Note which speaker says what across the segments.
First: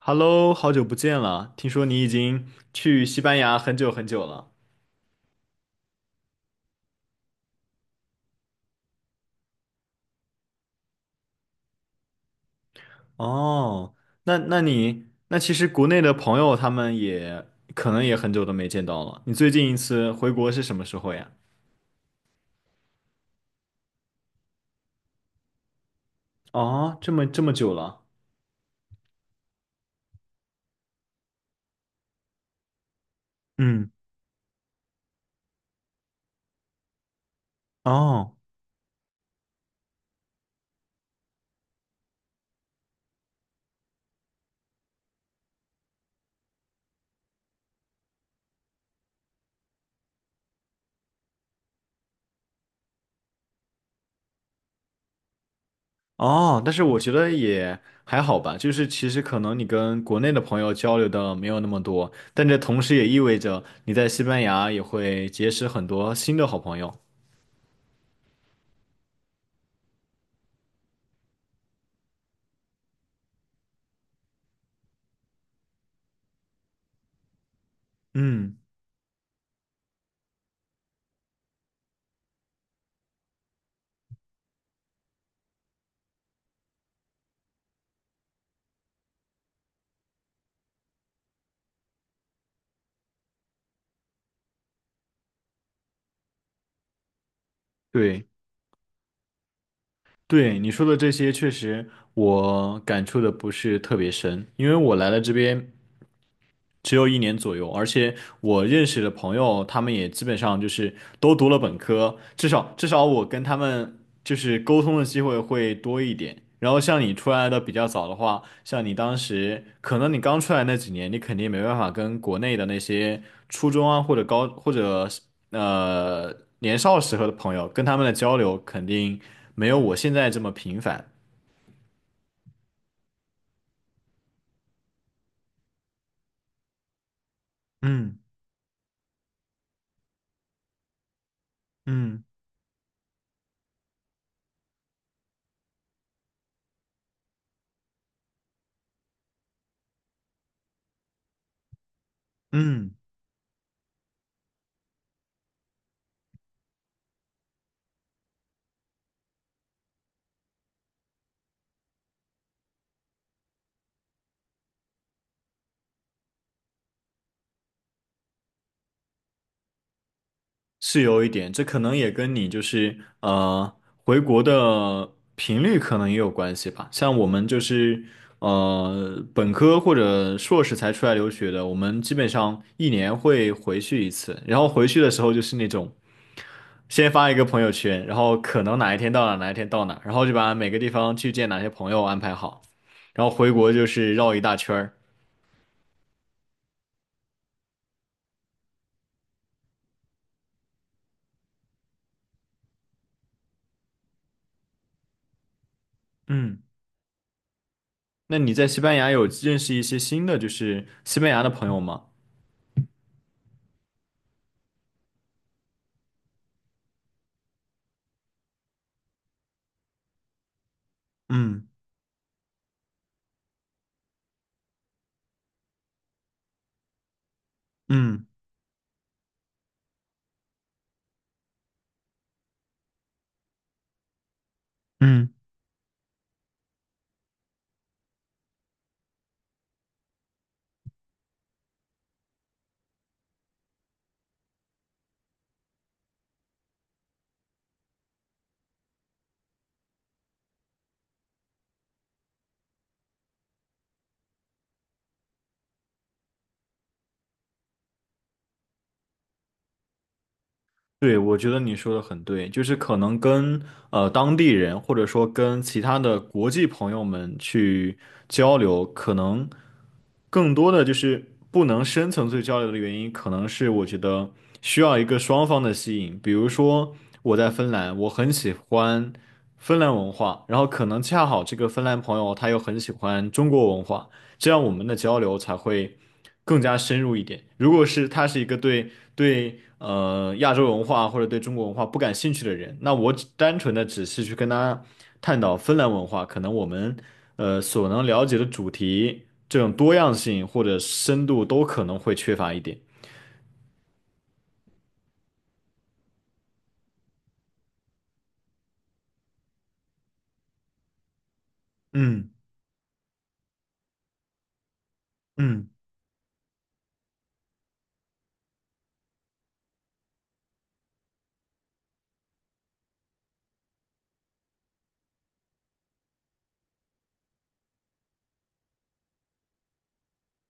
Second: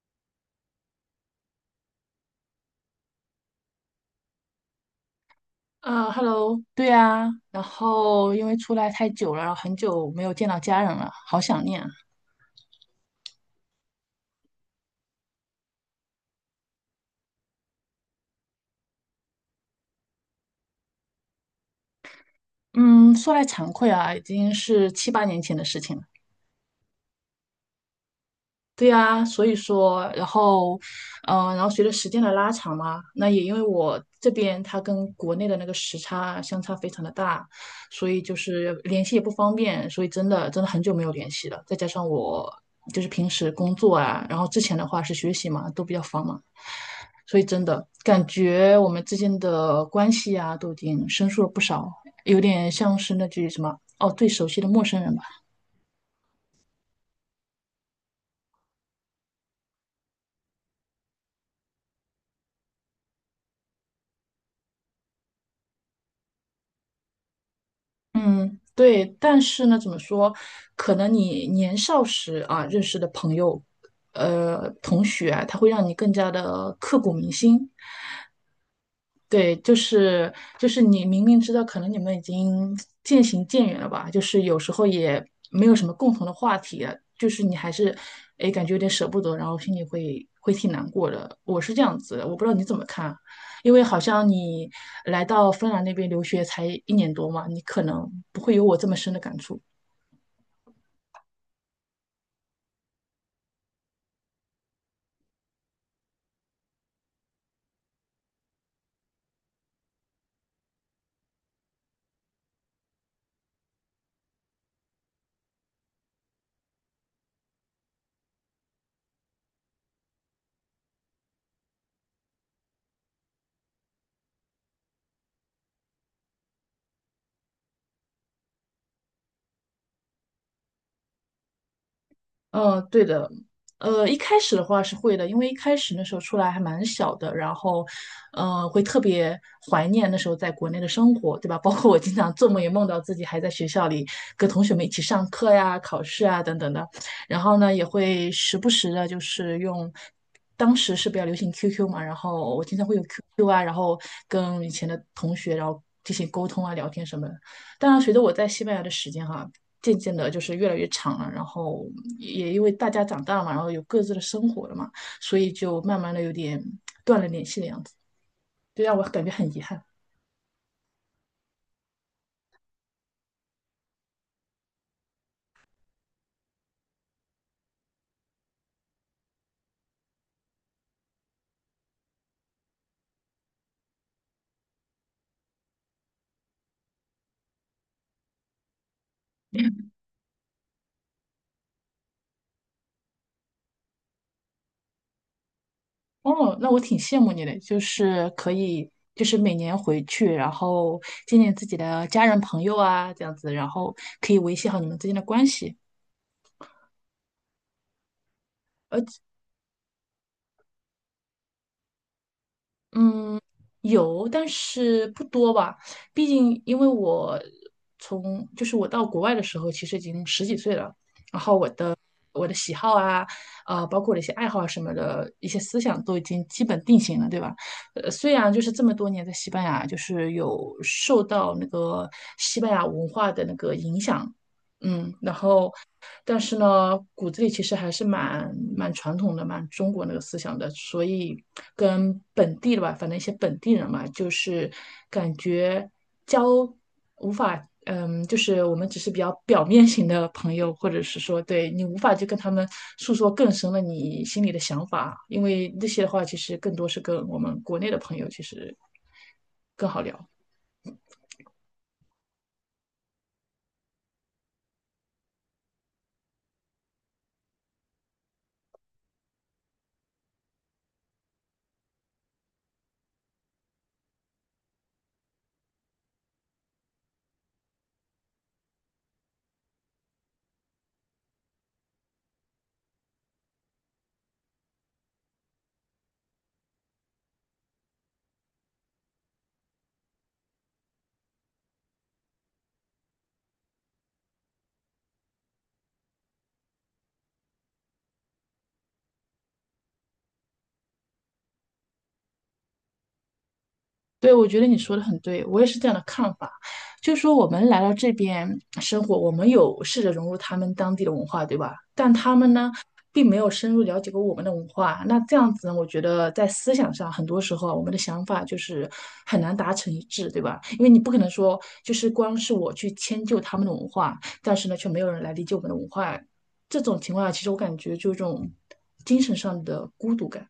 Speaker 1: Hello，好久不见了，听说你已经去西班牙很久很久了。
Speaker 2: Hello，对啊，然后因为出来太久了，然后很久没有见到家人了，好想念啊。
Speaker 1: 哦，那其实国内的朋友他们也可能也很久都没见到了。你最近一次回国是什么时候呀？
Speaker 2: 嗯，说来惭愧啊，已经是七八年前的事情了。
Speaker 1: 哦，这么久了。
Speaker 2: 对呀，所以说，然后，嗯、然后随着时间的拉长嘛，那也因为
Speaker 1: 嗯，
Speaker 2: 我这边它跟国内的那个时差相差非常的大，所以
Speaker 1: 哦
Speaker 2: 就是联系也不方便，所以真的很久没有联系了。再加上我就是平时工作啊，然后之前的话是学习嘛，都比较繁忙，所以真的感觉我们之间的关系啊，都已经生疏了不少，有点像是那句什么哦，最熟悉的陌生人吧。
Speaker 1: 哦，但是我觉得也还好吧，就是其实可能你跟国内的朋友交流的没有那么多，但这同时也意味着你在西班牙也会结识很多新的好朋友。
Speaker 2: 嗯，对，但是呢，怎么说？可能你年少时啊认识的朋友，同学啊，他会让你更加的刻骨铭心。
Speaker 1: 嗯，
Speaker 2: 对，就是你明明知道可能你们已经渐行渐远了吧，就是有时候也没有什么共同的话题了，就是你还是哎感觉有点舍不得，然后心里会挺难过的。我是这样子的，我不知道你怎么看，因为好像你来到芬兰那边留学才一年多嘛，你可能
Speaker 1: 对。
Speaker 2: 不会有我这么深的感触。
Speaker 1: 对你说的这些，确实我感触的不是特别深，因为我来了这边只有一年左右，而且我认识的朋友，他们也基本上就是都读了本科，至少我跟他们就是沟通的机会会多一点。然后像你出来的比较早的话，像你当时可能你刚出来那几年，你肯定没办法跟国内的那些初中啊或者高或者呃年少时候的朋友，跟他们的交流肯定没有我现在这么频繁。
Speaker 2: 嗯，对的，一开始的话是会的，因为一开始那时候出来还蛮小的，然后，
Speaker 1: 嗯
Speaker 2: 嗯，会特别怀念那时候在国内的生活，对吧？包括我经
Speaker 1: 嗯
Speaker 2: 常做梦也梦到自己还在学校里跟同学们一起上课呀、考试啊等等的，然后呢，也会时不时的，就是用。当时是比较流行 QQ 嘛，然后我经常
Speaker 1: 嗯。
Speaker 2: 会有 QQ 啊，然后跟以前的同学，然后进行沟通啊、聊天什么的。当然，随着我在西班牙的时间哈，渐渐的就是越来越长了，然后也因为大家长大了嘛，然后有各自的生活了嘛，所以就慢慢的有点断了联系的样子，就让我感觉很遗憾。
Speaker 1: 是有一点，这可能也跟你就是回国的频率可能也有关系吧。像我们就是本科或者硕士才出来留学的，我们基本上一年会回去一次，然后回去的时候就是那种先发一个朋友圈，然后可能哪一天到哪，然后就把每个地方去见哪些朋友安排好，然后回国就是绕一大圈儿。
Speaker 2: 哦，那我挺羡慕你的，就是可以，就是每年回去，然后见见自己的家人朋友啊，这样子，然后可以维系好你们之间的关系。
Speaker 1: 嗯，那你在西班
Speaker 2: 而
Speaker 1: 牙有认识一些新的就是西班牙的朋友吗？
Speaker 2: 嗯，有，但是不多吧。毕竟因为我从就是我到国外的时候，其实已经十几岁了，
Speaker 1: 嗯
Speaker 2: 我的喜好啊，包括我的一些爱好啊什么的一些思想都已经基本定型了，对吧？
Speaker 1: 嗯
Speaker 2: 虽然就是这么多年在西班牙，就是有受到那个西班牙文化的那个影响，嗯，
Speaker 1: 嗯。
Speaker 2: 然后但是呢，骨子里其实还是蛮传统的，蛮中国那个思想的，所以跟本地的吧，反正一些本地人嘛，就是感觉交无法，嗯，就是我们只是比较表面型的朋友，或者是说对你无法去跟他们诉说更深的你心里的想法，因为那些的话，其实更多是跟我们国内的朋友其实更好聊。
Speaker 1: 对，我觉得你说的很对，就是可能跟当地人，或者说跟其他的国际朋友们去交流，可能更多的就是不能深层次交流的原因，可能是我觉得需要一个双方的吸引。比如说我在芬兰，我很喜欢芬兰文化，然后可能恰好这个芬兰朋友他又很喜欢中国文化，这样我们的交流才会更加深入一点。如果是他是一个对亚洲文化或者对中国文化不感兴趣的人，那我只单纯的只是去跟他探讨芬兰文化，可能我们所能了解的主题这种多样性或者深度都可能会缺乏一点。
Speaker 2: 对，我觉得你说的很对，我也是这样的看法。就是说，我们来到这边生活，我们有试着融入他们当地的文化，对吧？但
Speaker 1: 嗯
Speaker 2: 他们呢，并没有深入了解过我们的文化。那这样子
Speaker 1: 嗯。
Speaker 2: 呢，我觉得在思想上，很多时候啊我们的想法就是很难达成一致，对吧？因为你不可能说，就是光是我去迁就他们的文化，但是呢，却没有人来理解我们的文化。这种情况下，其实我感觉就有一种精神上的孤独感。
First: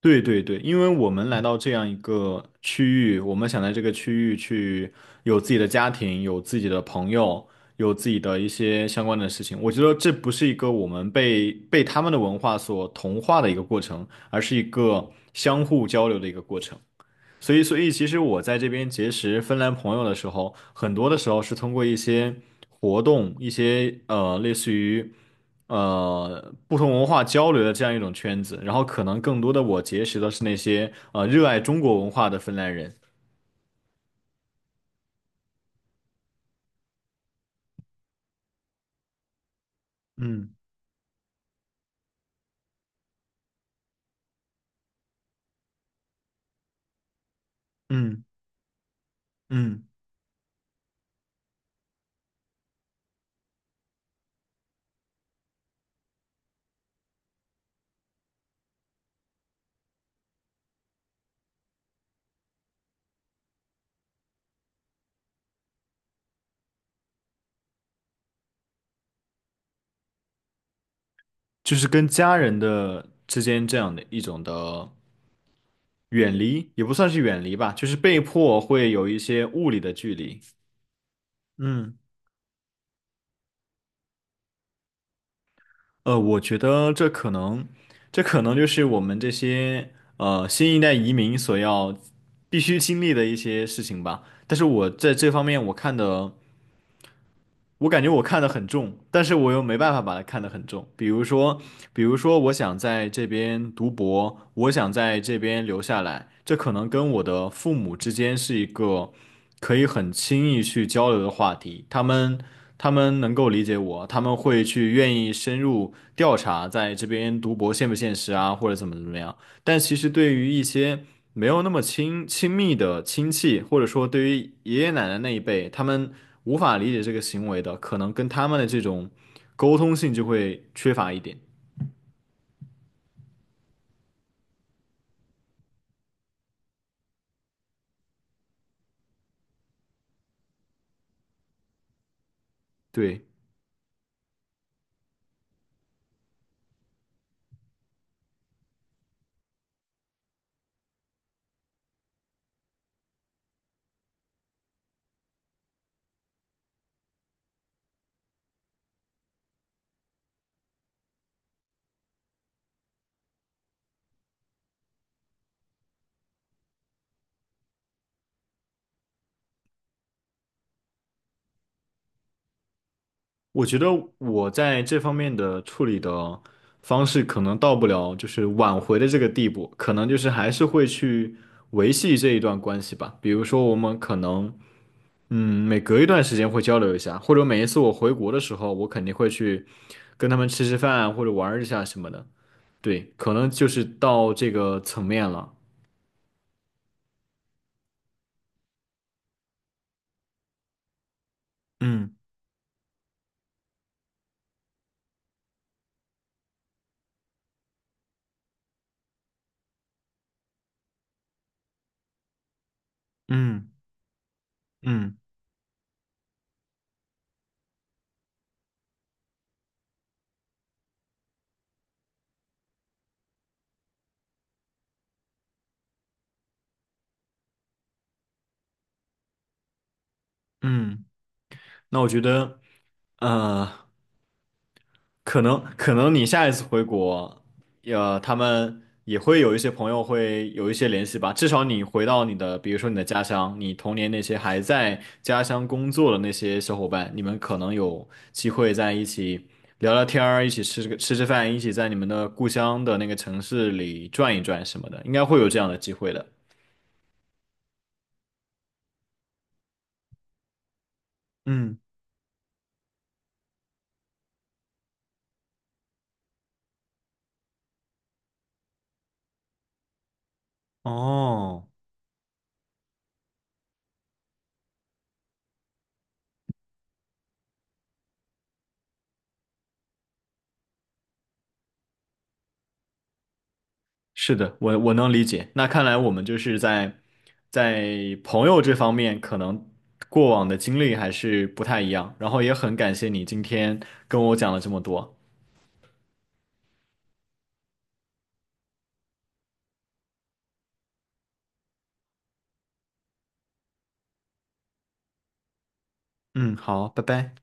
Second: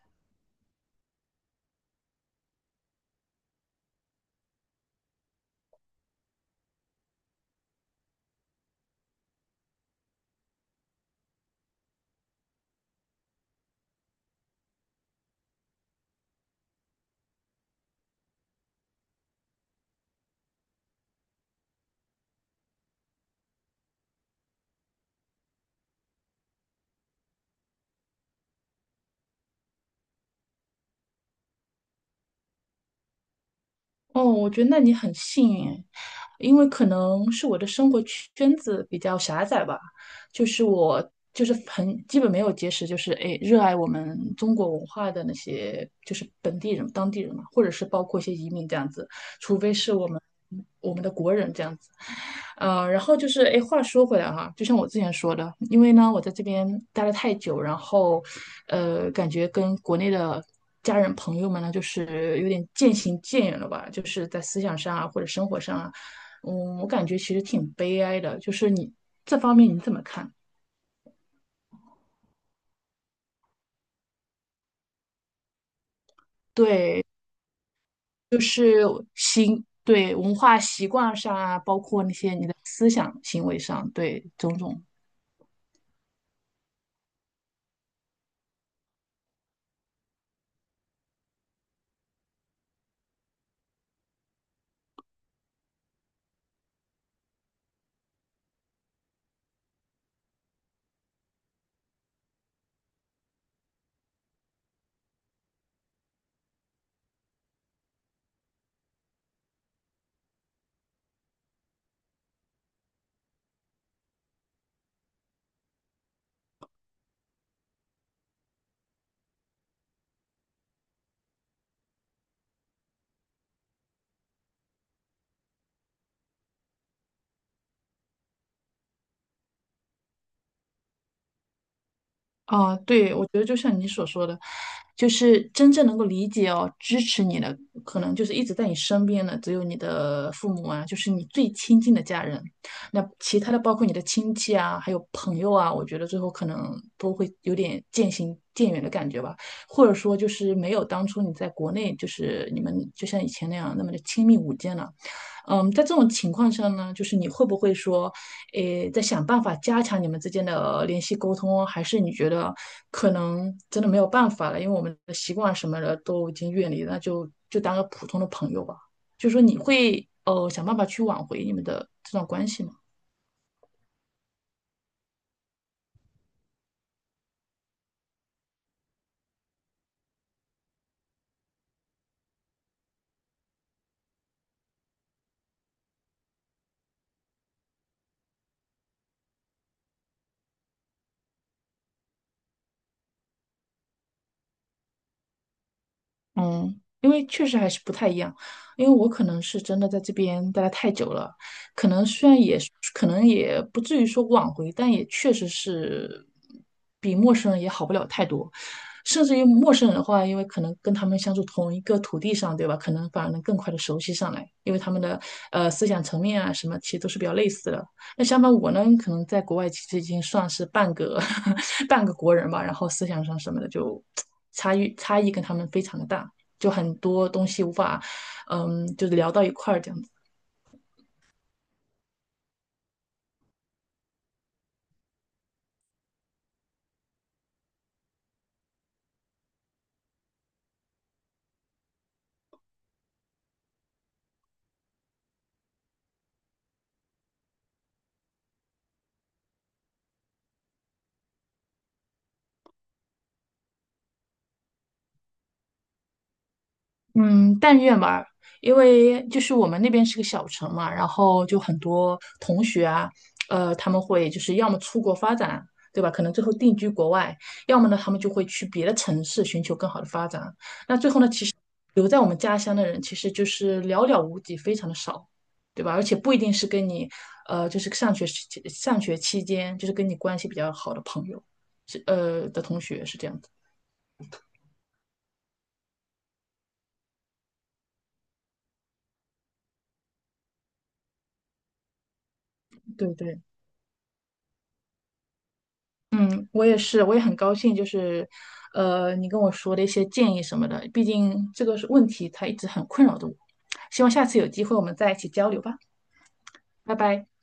Speaker 1: 对对对，因为我们来到这样一个区域，我们想在这个区域去有自己的家庭，有自己的朋友，有自己的一些相关的事情。我觉得这不是一个我们被他们的文化所同化的一个过程，而是一个相互交流的一个过程。所以，所以其实我在这边结识芬兰朋友的时候，很多的时候是通过一些活动，一些类似于不同文化交流的这样一种圈子，然后可能更多的我结识的是那些热爱中国文化的芬兰人，
Speaker 2: 哦，我觉得那你很幸运诶因为可能是我的生活圈子比较狭窄吧，就
Speaker 1: 嗯
Speaker 2: 是我就是很基本没有结识，就是诶热爱我们中国文化的那些就是本地人、当地人嘛，或者是包括一
Speaker 1: 嗯
Speaker 2: 些移民这样子。除非
Speaker 1: 嗯，
Speaker 2: 是我们的国人这样子。然后就是，哎，话说回来哈、就像我之前说的，因为呢，我在这边待了太久，然后，感觉跟国内的家人朋友们呢，就是有点渐行渐远了吧，就是在思想上啊，或者生活上啊，嗯，我感觉其实挺悲哀的，就是你这方面你怎么看？
Speaker 1: 就是跟家人的之间这样的一种的远离，也不
Speaker 2: 对，
Speaker 1: 算是远离吧，就是被
Speaker 2: 就
Speaker 1: 迫
Speaker 2: 是
Speaker 1: 会有一些
Speaker 2: 行，
Speaker 1: 物理的距
Speaker 2: 对，文
Speaker 1: 离，
Speaker 2: 化习惯上啊，包
Speaker 1: 嗯，
Speaker 2: 括那些你的思想行为上，对，种种。
Speaker 1: 我觉得这可能，这可能就是我们这些新一代移民所要必须经历的一些事情吧。但是我在这方面我看的我感觉我看得很重，但是我又没办法把它看得很重。比如说，比如说，我想在这边读博，我想在这边留下来，这可能跟我的父母之间是一个可以很轻易去交流的话题。他们能够理解我，他们会去愿意深入调查在这边读博现不现实啊，或者怎么怎么样。但其实对于一些没有那么亲密的亲戚，或者说对于爷爷奶奶那一辈，他们无法理解这个行为的，可能跟他们的这种沟通性就会缺乏一点。
Speaker 2: 啊，对，我觉得就像你所说的，就是真正能够理解哦、支持你的，可能就是一直在你身边的，只有你的父母啊，就是你最亲近的家人。那
Speaker 1: 对，
Speaker 2: 其他的，包括你的亲戚啊，还有朋友啊，我觉得最后可能都会有点渐行渐远的感觉吧，或者说就是没有当初你在国内，就是你们就像以前那样那么的亲密无间了。嗯，在这种情况下呢，就是你会不会说，诶，在想办法加强你们之间的联系沟通，还是你觉得可能真的没有办法了，因为我们的习惯什么的都已经远离了，那就就当个普通的朋友吧。就说你会想办法去挽回你们的这段关系吗？
Speaker 1: 我觉得我在这方面的处理的方式可能到不了就是挽回的这个地步，可能就是还是会去维系这一段关系吧。比如说，我们可能嗯每隔一段时间会交流一下，或者每一次我回国的时候，我肯定会去跟他们吃吃饭或者玩儿一下什么的。对，可能就是到这个层面了。
Speaker 2: 嗯，因为确实还是不太一样，因为我可能是真的在这边待得太久了，可能
Speaker 1: 嗯
Speaker 2: 虽然也可能也不至于说挽回，但也确实是比陌生人也好不了太多，甚至于陌生人的话，因为可能跟他们相处同一个土地上，对吧？可能反而能更
Speaker 1: 嗯
Speaker 2: 快的熟悉上来，因为他们
Speaker 1: 嗯
Speaker 2: 的思想层面啊什么，其实都是比较类似的。那相反我呢，可能在国外其实已经算是半个 半个国人吧，然后思想上什么的就 差异跟他们非常的大。就很多东西无法，嗯，就是聊到一块儿这样子。
Speaker 1: 嗯，那我觉得，呃，可能你下一次回国，他们也会有一些朋友会有一些联系吧。至少你回到你的，比如说你的家乡，你童年那些还在家乡工作的那些小伙伴，你们可能有机会在一起聊聊天儿，一起吃个吃饭，一起在你们的故乡的那个城市里转一转什么的，应该会有这样的机会的。
Speaker 2: 嗯，但愿吧，因为就是我们那边是个小城嘛，然后就很
Speaker 1: 嗯
Speaker 2: 多同学啊，他们会就是要么出国发展，对吧？可能最后定居国外，要么呢，他们就会去别的城市寻求更好的发展。
Speaker 1: 哦，
Speaker 2: 留在我们家乡的人其实就是寥寥无几，非常的少，对吧？而且不一定是跟你，就是上学时期上学期间，就是跟你关系比较好的朋友，是的同学是这样的。
Speaker 1: 是的，我能理解。那看来我们就是在朋友这方面，可能过往的经历还是不太一样。然后也很感谢
Speaker 2: 对
Speaker 1: 你
Speaker 2: 对。
Speaker 1: 今天跟我讲了这么多。
Speaker 2: 我也是，我也很高兴，就是，你跟我说的一些建议什么的，毕竟这个是问题，它一直很困扰着我。希望下次有机会我们再一起交流吧，
Speaker 1: 嗯，好，
Speaker 2: 拜
Speaker 1: 拜
Speaker 2: 拜。
Speaker 1: 拜。